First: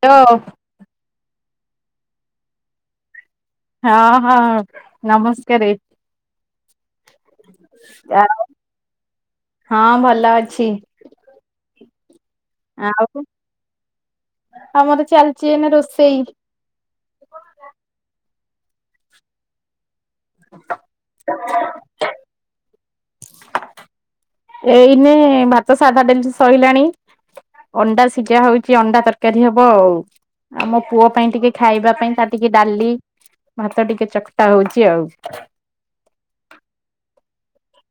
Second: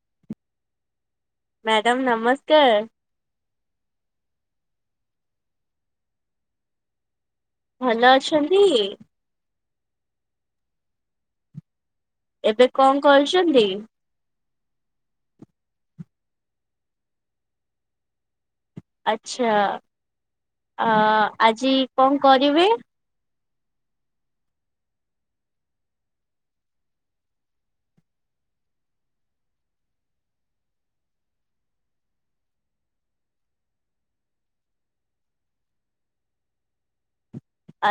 ତ ମ୍ୟାଡ଼ାମ ନମସ୍କାର। ହଁ ହଁ ନମସ୍କାରେ। ଭଲ ଅଛନ୍ତି? ହଁ ଭଲ ଅଛି। ଏବେ କଣ ଆଉ କରୁଛନ୍ତି? ଆମର ଚାଲିଚି ଏନା ରୋଷେଇ। ଆଚଛା ଅ ଆଜି କଣ କରିବେ? ଏଇନେ ଭାତ ସାଧା ଡାଲି ସଇଲାଣି। ଅଣ୍ଡା ସିଝା ହଉଚୀ ଅଣ୍ଡା ତରକାରୀ ହବ ଆଉ। ଆମ ପୁଅ ପାଇଁ ଟିକେ ଖାଇବା ପାଇଁ ତା ଟିକେ ଡାଲି ଭାତ ଟିକେ ଚକଟା ହଉଚି ଆଉ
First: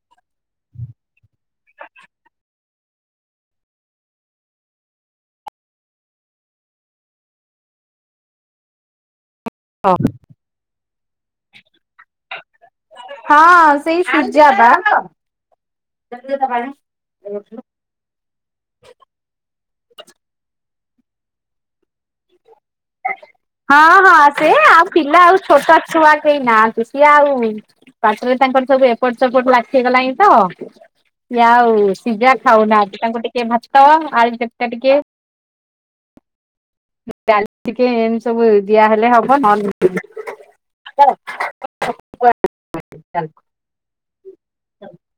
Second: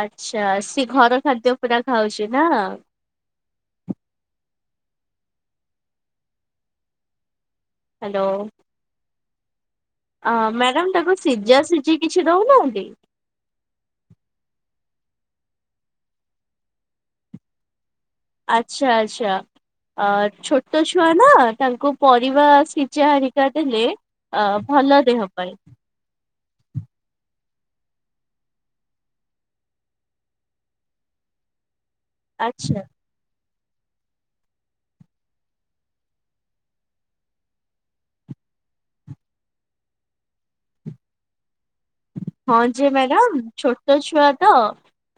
ଆଛା ସିଏ ଘର ଖାଦ୍ୟ ପୁରା ଖାଉଛି ନା। ହ୍ୟାଲୋ ଅ ମ୍ୟାଡାମ ତାକୁ ସିଝା ସିଝି କିଛି ଦଉନାହାନ୍ତି? ହଁ ସେଇ ସୁଜା ବା। [inaudible] ଆଛା ଆଚ୍ଛା। ଅ ଛୋଟ ଛୁଆ ନା ତାଙ୍କୁ ପରିବା ସିଝା ହେରିକା ଦେଲେ ହଁ ହଁ ଅ ଭଲ ଦେହ ପାଇଁ। ସେଇ ନାହାତି। ସିଏ ଆଉ ପାଟିରେ ତାଙ୍କର ସବୁ ଏପଟ ଚପଟ ଲାଖି ଗଲାଣି ତ ସିଏ ଆଉ ସିଜା ଆଚ୍ଛା ଖାଉନା ତାଙ୍କୁ ଟିକେ ଟିକେ ଭାତ, ଆଳୁ ଚକାଟା ଟିକେ ଆଳୁ ଟିକେ ଏମିତି ସବୁ ଦିଆ ହେଲେ ହବ ନହେଲେ ନାହିଁ। ହଁ ଯେ ମ୍ୟାଡାମ ଛୋଟ ଛୁଆ ତ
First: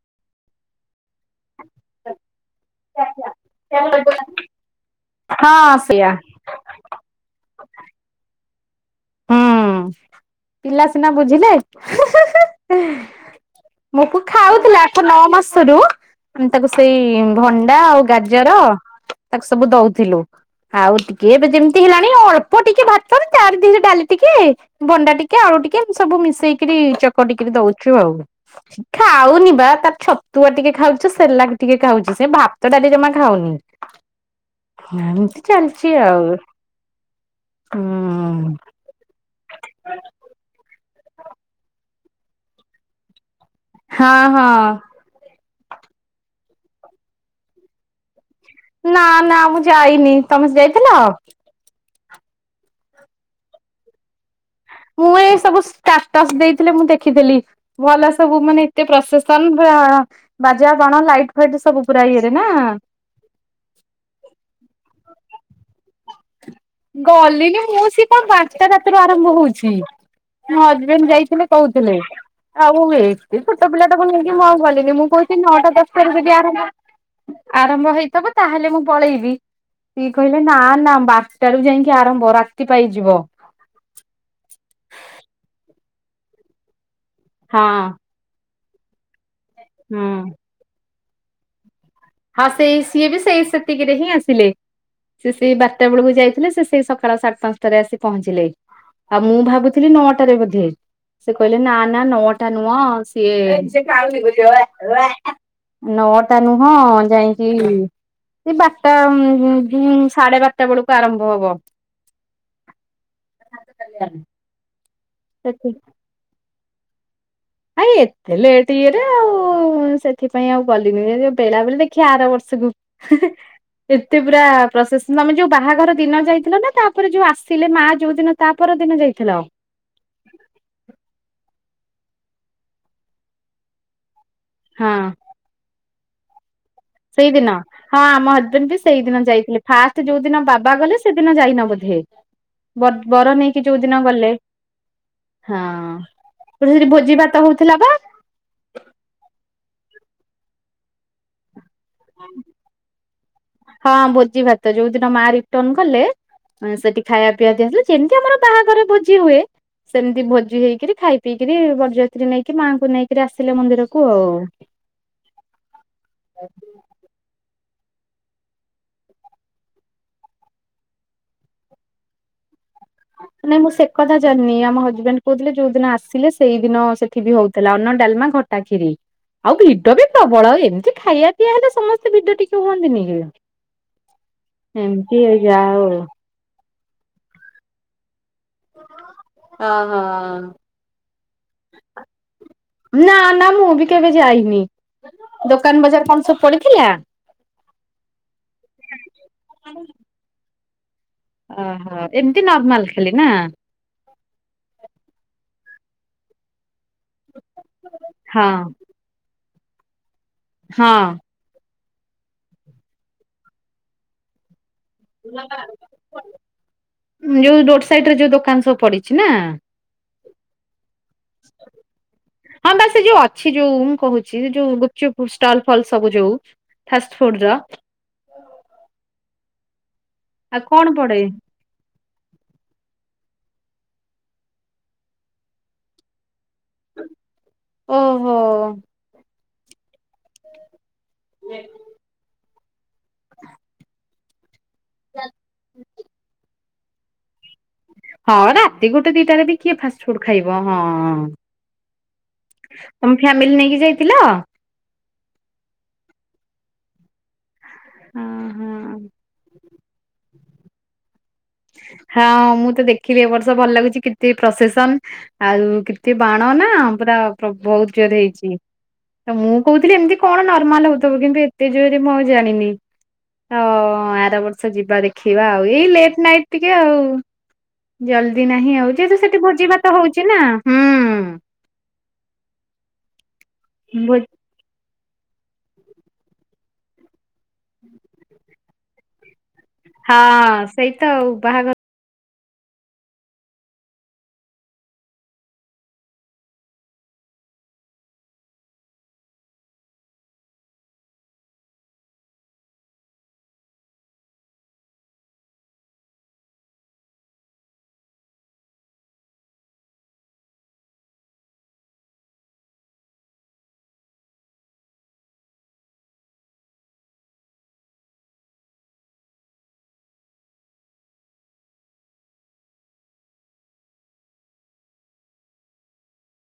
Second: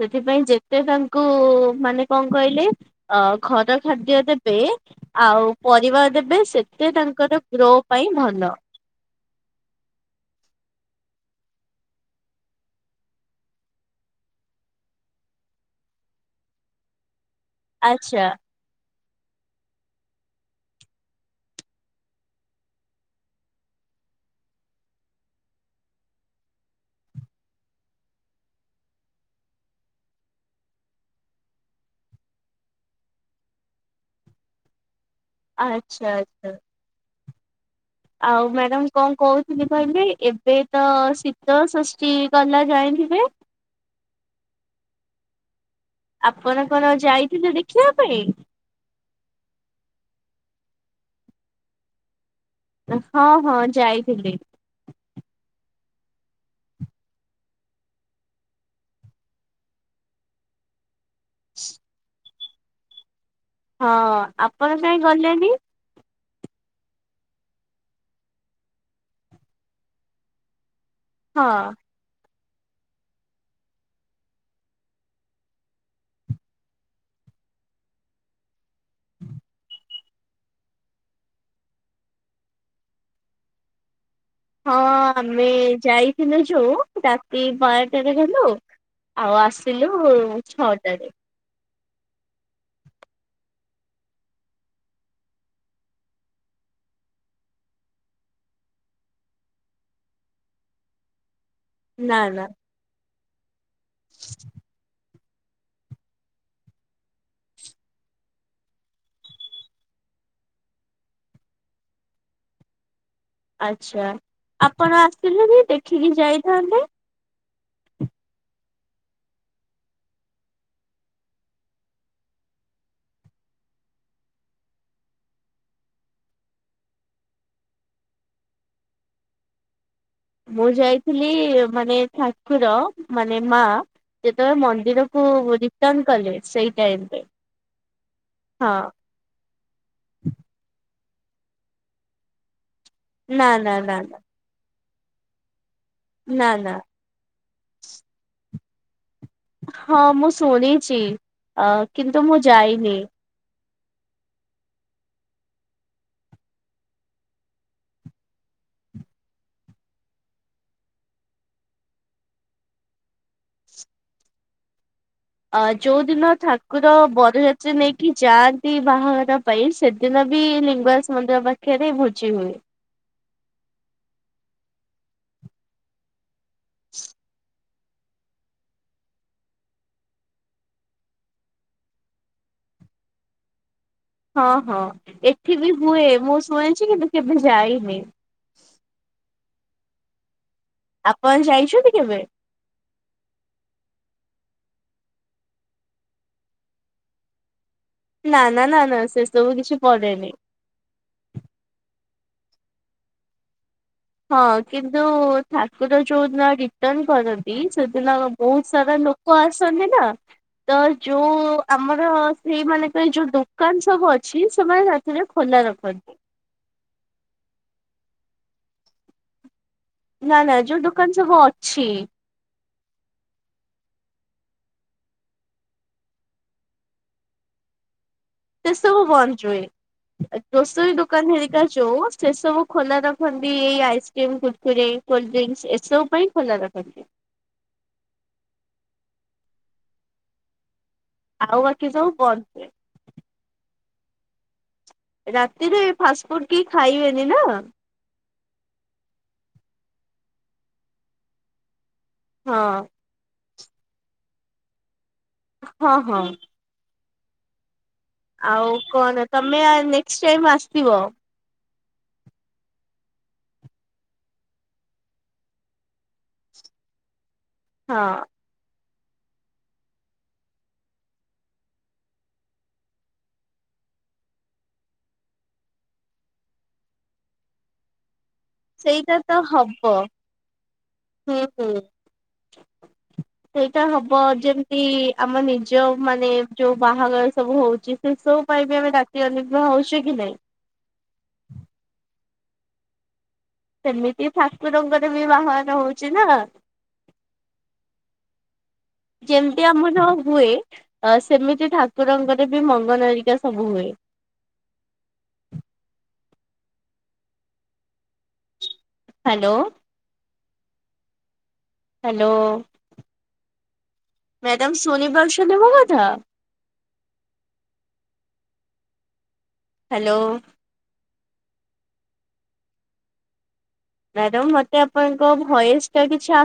ସେଥିପାଇଁ ଯେ ସେ ତାଙ୍କୁ-ଉ-ଉ-ଉ ମାନେ କଣ କହିଲେ ଅ ଘର ଖାଦ୍ୟ ଦେବେ ଆଉ ହଁ ପରିବା ସେଇଆ ଦେବେ ସେତେ ତାଙ୍କର ରୋ ପାଇଁ ଭଲ। ହୁଁ ପିଲା ସିନା ବୁଝିଲେ ମୋ ପୁଅ ଖାଉଥିଲା ଆଠ ନଅ ମାସରୁ ଆମେ ତାକୁ ସେଇ ଭଣ୍ଡା ଆଉ ଆଚ୍ଛା ଗାଜର ତାକୁ ସବୁ ଦଉଥିଲୁ ଆଉ ଟିକେ ଏବେ ଯେମିତି ହେଲାଣି ଅଳ୍ପ ଟିକେ ଭାତରେ ଚାରି ଦିନ ଡାଲି ଟିକେ ଭଣ୍ଡା ଟିକେ ଆଳୁ ଟିକେ ସବୁ ମିଶେଇକରି ଚକଟିକିରି ଦଉଚୁ ଆଉ ଖାଉନି ବା ତାର ଛତୁଆ ଟିକେ ଖାଉଛି ସେଲାକ୍ ଟିକେ ଖାଉଛି ସେ ଭାତ ଡାଲି ଜମା ଖାଉନି। ଏମତି ଚାଲିଚି ଆଚ୍ଛା ଆଉ। ଆଚ୍ଛା ହୁଁ। ଆଉ ଡ଼ାମ୍ କଣ କହୁଥିଲି କହିଲି ଏବେ ତ ଶୀତଳ ଷଷ୍ଠୀ ଗଲା ଯାଇଁଥିବେ? ହଁ ହଁ। ଆପଣ କଣ ଯାଇଥିଲେ ଦେଖିବା ପାଇଁ? ନା ନା ମୁଁ ଯାଇନି ତମେ ସେ ଯାଇଥିଲ? ହଁ ହଁ ଯାଇଥିଲି। ମୁଁ ଏ ସବୁ ଷ୍ଟାଟସ ଦେଇଥିଲେ ମୁଁ ଦେଖିଥିଲି ଭଲ ସବୁ ମାନେ ଏତେ ପ୍ରସେସନ ବାଜାବାଣ ଲାଇଟ୍ ଫାଇଟ୍ ସବୁୁପରା ଇଏ ନା ହଁ ଆପଣ କାହିଁ ଗଲେନି? ଗଲିନି ମୁଁ ସିଏ କଣ ବାରଟା ରାତିରୁ ଆରମ୍ଭ ହଉଛି। ମ୍ୟାମ୍ ହଁ ଯାଇଥିଲେ କହୁଥିଲେ। ଆଉ ମୁଁ ଏତେ ଛୋଟ ପିଲାଟାକୁ ନେଇକି ମୁ ଆଉ ଗଲିନି ମୁଁ କହୁଛି ନଅଟା ଦଶ ରୁ ଯଦି ଆରମ୍ଭ ଆରମ୍ଭ ହେଇଥିବ ତାହେଲେ ମୁଁ ପଳେଇବି ସିଏ କହିଲେ ନା ନା ବାରଟାରୁୁ ଯାଇକି ଆରମ୍ଭ ରାତି ପାଇ ଯିବ ହଁ ଆମେ ଯାଇଥିଲୁ ଯୋଉ ରାତି ହଁ ବାରଟାରେ ଗଲୁ। ଆଉ ଆସ ହୁଁ। ସିଲୁ ଛଅଟାରେ। ହଁ ସେଇ ସିଏ ବି ସେଇ ସେତିକିରେ ହିଁ ଆସିଲେ ସେ ସେଇ ବାରଟା ବେଳକୁ ଯାଇଥିଲେ ସେ ସେଇ ସକାଳ ସାଢ଼େ ପାଞ୍ଚଟାରେ ଆସି ପହଞ୍ଚିଲେ ଆଉ ମୁଁ ଭାବୁଥିଲି ନଅଟାରେ ବୋଧେ। ସେ କହିଲେ ନା ନା ନଅଟା ନୁଅଁ ସିଏ [unintelligible] ନଅଟା ନୁହଁ ଯାଇଁକି ବାରଟା ସାଢେ ବାରଟା ବେଳକୁ ଆରମ୍ଭ ହବ। ଆଚ୍ଛା ଆ ପଣ ଆସିଲେନି ଦେଖିକି ଯାଇ ଥାନ୍ତେ। ଆାଇ ଏତେ ଲେଟ୍ ଇଏରେ ଆଉ ସେଥିପାଇଁ ଆଉ ଗଲିନି [unintelligible] ବେଳବେଳୀ ଦେଖିଆ ଆର ବର୍ଷକୁ ଏତେ ପୁରା ପ୍ରସନ ତମେ ଯୋଉ ବାହାଘର ଦିନ ଯାଇଥିଲ ନା ତାପରେ ଯୋଉ ଆସିଲେ ମା ଯୋଉ ଦିନ ତା ପରଦିନ ଯାଇଥିଲ । ମୁଁ ଯାଇଥିଲି। ମାନେ ଠାକୁର ମାନେ ମା। ଯେତେବେଳେ ହଁ ମନ୍ଦିରକୁ ବୁ ରିଟର୍ନ କଲେ ସେଇ ଟାଇମ ରେ ସେଇଦିନ, ହଁ ଆମ ହଜବେଣ୍ଡ ହଁ ବି ସେଇ ଦିନ ଯାଇଥିଲେ। ଫାଷ୍ଟ ଯୋଉ ଦିନ ବାବା ଗଲେ ସେଦିନ ଯାଇନ ବୋଧେ? ବର ବର ନା ନେଇକି ନା ଯୋଉ ନା ଦିନ ନା ଗଲେ ହଁ। ନା ଗୋଟେ ନା ସେଠି ଭୋଜି ଭାତ ହଉଥିଲା ବା। ହଁ ମୁଁ ଶୁଣିଛି। ଅ କିନ୍ତୁ ମୁଁ ଯାଇନି। ହଁ ଭୋଜି ଭାତ ଯୋଉ ଦିନ ମା ରିଟର୍ନ କଲେ ସେଠି ଖାଇବା ପିଇବା ଦିଆ ହେଇଥିଲା। ଯେମିତି ଆମର ବାହାଘର ଭୋଜି ହୁଏ ସେମତି ଭୋଜି ହେଇକିରି ଖାଇ ପିଇକିରି ବରଯାତ୍ରୀ ନେଇକି ମାଙ୍କୁ ନେଇକିରି ଆସିଲେ ମନ୍ଦିରକୁ ଆଉ। ଅ ଯୋଉଦିନ ଠାକୁର ବରଯା ନେଇକି ଯାଆନ୍ତି ବାହାଘର ପାଇଁ ସେଦିନ ବି ଲିଙ୍ଗରାଜ ମନ୍ଦିର ପାଖରେ ଭୋଜି ହୁଏ। ନାଇଁ ମୁଁ ସେ କଥା ଜାଣିନି, ଆମ ହଜବେଣ୍ଡ କହୁଥିଲେ ଯୋଉ ଦିନ ଆସିଲେ ସେଇଦିନ ସେଠି ବି ହଉ ତାଲେ ଅନ୍ନ, ଡାଲମା, ଖଟା, ଖିରି ଆଉ ଭିଡ ବି ପ୍ରବଳ। ଏମିତି ଖାଇବା ପିଇବା ହେଲେ ସମସ୍ତେ ଭିଡ ଟିକେ ହୁଅନ୍ତିନି କି? ହଁ ହଁ ଏମିତି ଏଠି ଯାହା ବି ହଉ। ହୁଏ ମୁଁ ଶୁଣେ ଅଛି କିନ୍ତୁ କେବେ ଯାାଇନି। ଓହୋ ଆପଣ ଯାଇଛନ୍ତି କେବେ? ନା ନା ମୁଁ ବି କେବେ ଯାଇ ନି ଦୋକାନ ବଜାର କଣ ସବୁ ପଡିଥିଲା? ନା ନା ନା ନା ସେ ସବୁ କିଛି ପଡେନି। ଓହୋ ଏମିତି ନର୍ମାଲ ଖାଲି ନା? ହଁ କିନ୍ତୁ ଠାକୁର ଯୋଉ ନଡି ରିଟର୍ନ୍ କରନ୍ତି ସେଦିନ ହଁ ବହୁତ ସାରା ଲୋକ କୁ ଆସନ୍ତି ନା ତ ହଁ। ଯୋଉ ଆମର ସେଇ ମାନଙ୍କ ପାଇଁ ଯୋଉ ଦୋକାନ ସବୁ ଅଛି ସେମାନେ ରାତିରେ ଖୋଲା ରଖନ୍ତି। ସାଇଡ୍ ରେ ଯୋଉ ଦୋକାନ ସବୁ ପଡିଛି ନା ନା ନା ଯୋଉ ଦୋକାନ ସବୁ ଅଛି। ହଁ ବା ସେଯୋଉ ଅଛି ଯୋଉ ମୁଁ କହୁଛି, ଯୋଉ ଗୁପଚୁପ ଷ୍ଟଲ ଫଲ୍ ସବୁ ଯୋଉ ଫାଷ୍ଟଫୁଡ ର ସେ ସବୁ [unintelligible] ଆଉ ଗ୍ରୋସରୀ କଣ ପଡେ ଦୋକାନ ହେରିକା ଯୋଉ, ସେ ସବୁ ଖୋଲା ର ରଖିଛନ୍ତି ଏଇ ଆଇସ୍କ୍ରିମ୍, କୁୁରକୁରେ, କୋଲ୍ଡ୍ରିଙ୍କସ୍ ଏସବୁ ପାଇଁ ଖୋଲା ରଖନ୍ତି। ଓହୋ ଆଉ ବାକି ସବୁ ବନ୍ଦ। [unintelligible] ରାତିରେ ଫାଷ୍ଟଫୁଡ କି ଖାଇବେନି ନା। ହଁ ରାତି ଗୋଟେ ଦିଟାରେ ବି କିଏ ଫାଷ୍ଟଫୁଡ ଖାଇବ ହଁ। ହଁ। ମିଲ ନେଇକି ଯାଇଥିଲ? ହଁ ହଁ। ଆଉ କଣ ତମେ ଆ ନେକ୍ସଟ ଟାଇମ ଆସିଥିବ। ହଁ ମୁଁ ତ ଦେଖିଲି ଏ ବର୍ଷ ଭଲ ଲାଗୁଛି। କେତେ ପ୍ରସେସନ, ଆଉ କେତେ ବାଣ ନା ପୁରା ପ୍ରବଳ ହଁ ଜୋର ହେଇଛି। ତ ମୁଁ କହୁଥିଲି ଏମିତି କଣ ନର୍ମାଲ ହଉଥିବ, କିନ୍ତୁ ଏତେ ଜୋରେ ମୁଁ ଆଉ ଜାଣିନି। ତ-ଅ-ଅ-ଅ ଆର ବର୍ଷ ଯିବା ଦେଖିବା ଆଉ ଏଇ ଲେଟ୍ ନାଇଟ୍ ଟିକେ ଆଉ ଜଲଦି ଯିବି ନାହିଁ ଆଉ ଜେହେତୁ ସେଇଟା ତ ସେଠି ଭୋଜି ଭାତ ହବ ହଉଛି ନା ହୁଁ। ହୁଁ ହୁଁ ସେଇଟା ଭୋ ହବ ଯେମତି-ଇ-ଇ ଆମ ନିଜ ମାନେ ଯୋଉ ବାହାଘର ସବୁ ହଉଛି ସେ ସବୁ ପାଇଁ ବି ଆମେ ରାତି ଅ ହଁ ସେଇତ ବାହାଘର ସେମିତି ଠାକୁରଙ୍କର ବି ବାହାଘର ହଉଛି ନା। ଯେମିତି ଆମର ହୁଏ ସେମିତି ଠାକୁରଙ୍କର ବି ମଙ୍ଗନ ହେରିକା ସବୁ ହୁଏ। ହାଲୋ ହାଲୋ ମ୍ୟାଡ଼ମ ସୁନି ପାରୁଛନ୍ତି ମୋ କଥା? ହାଲୋ ମ୍ୟାଡମ ମତେ ଆପଣଙ୍କ ଭଏସ ଟା କିଛି ଆସ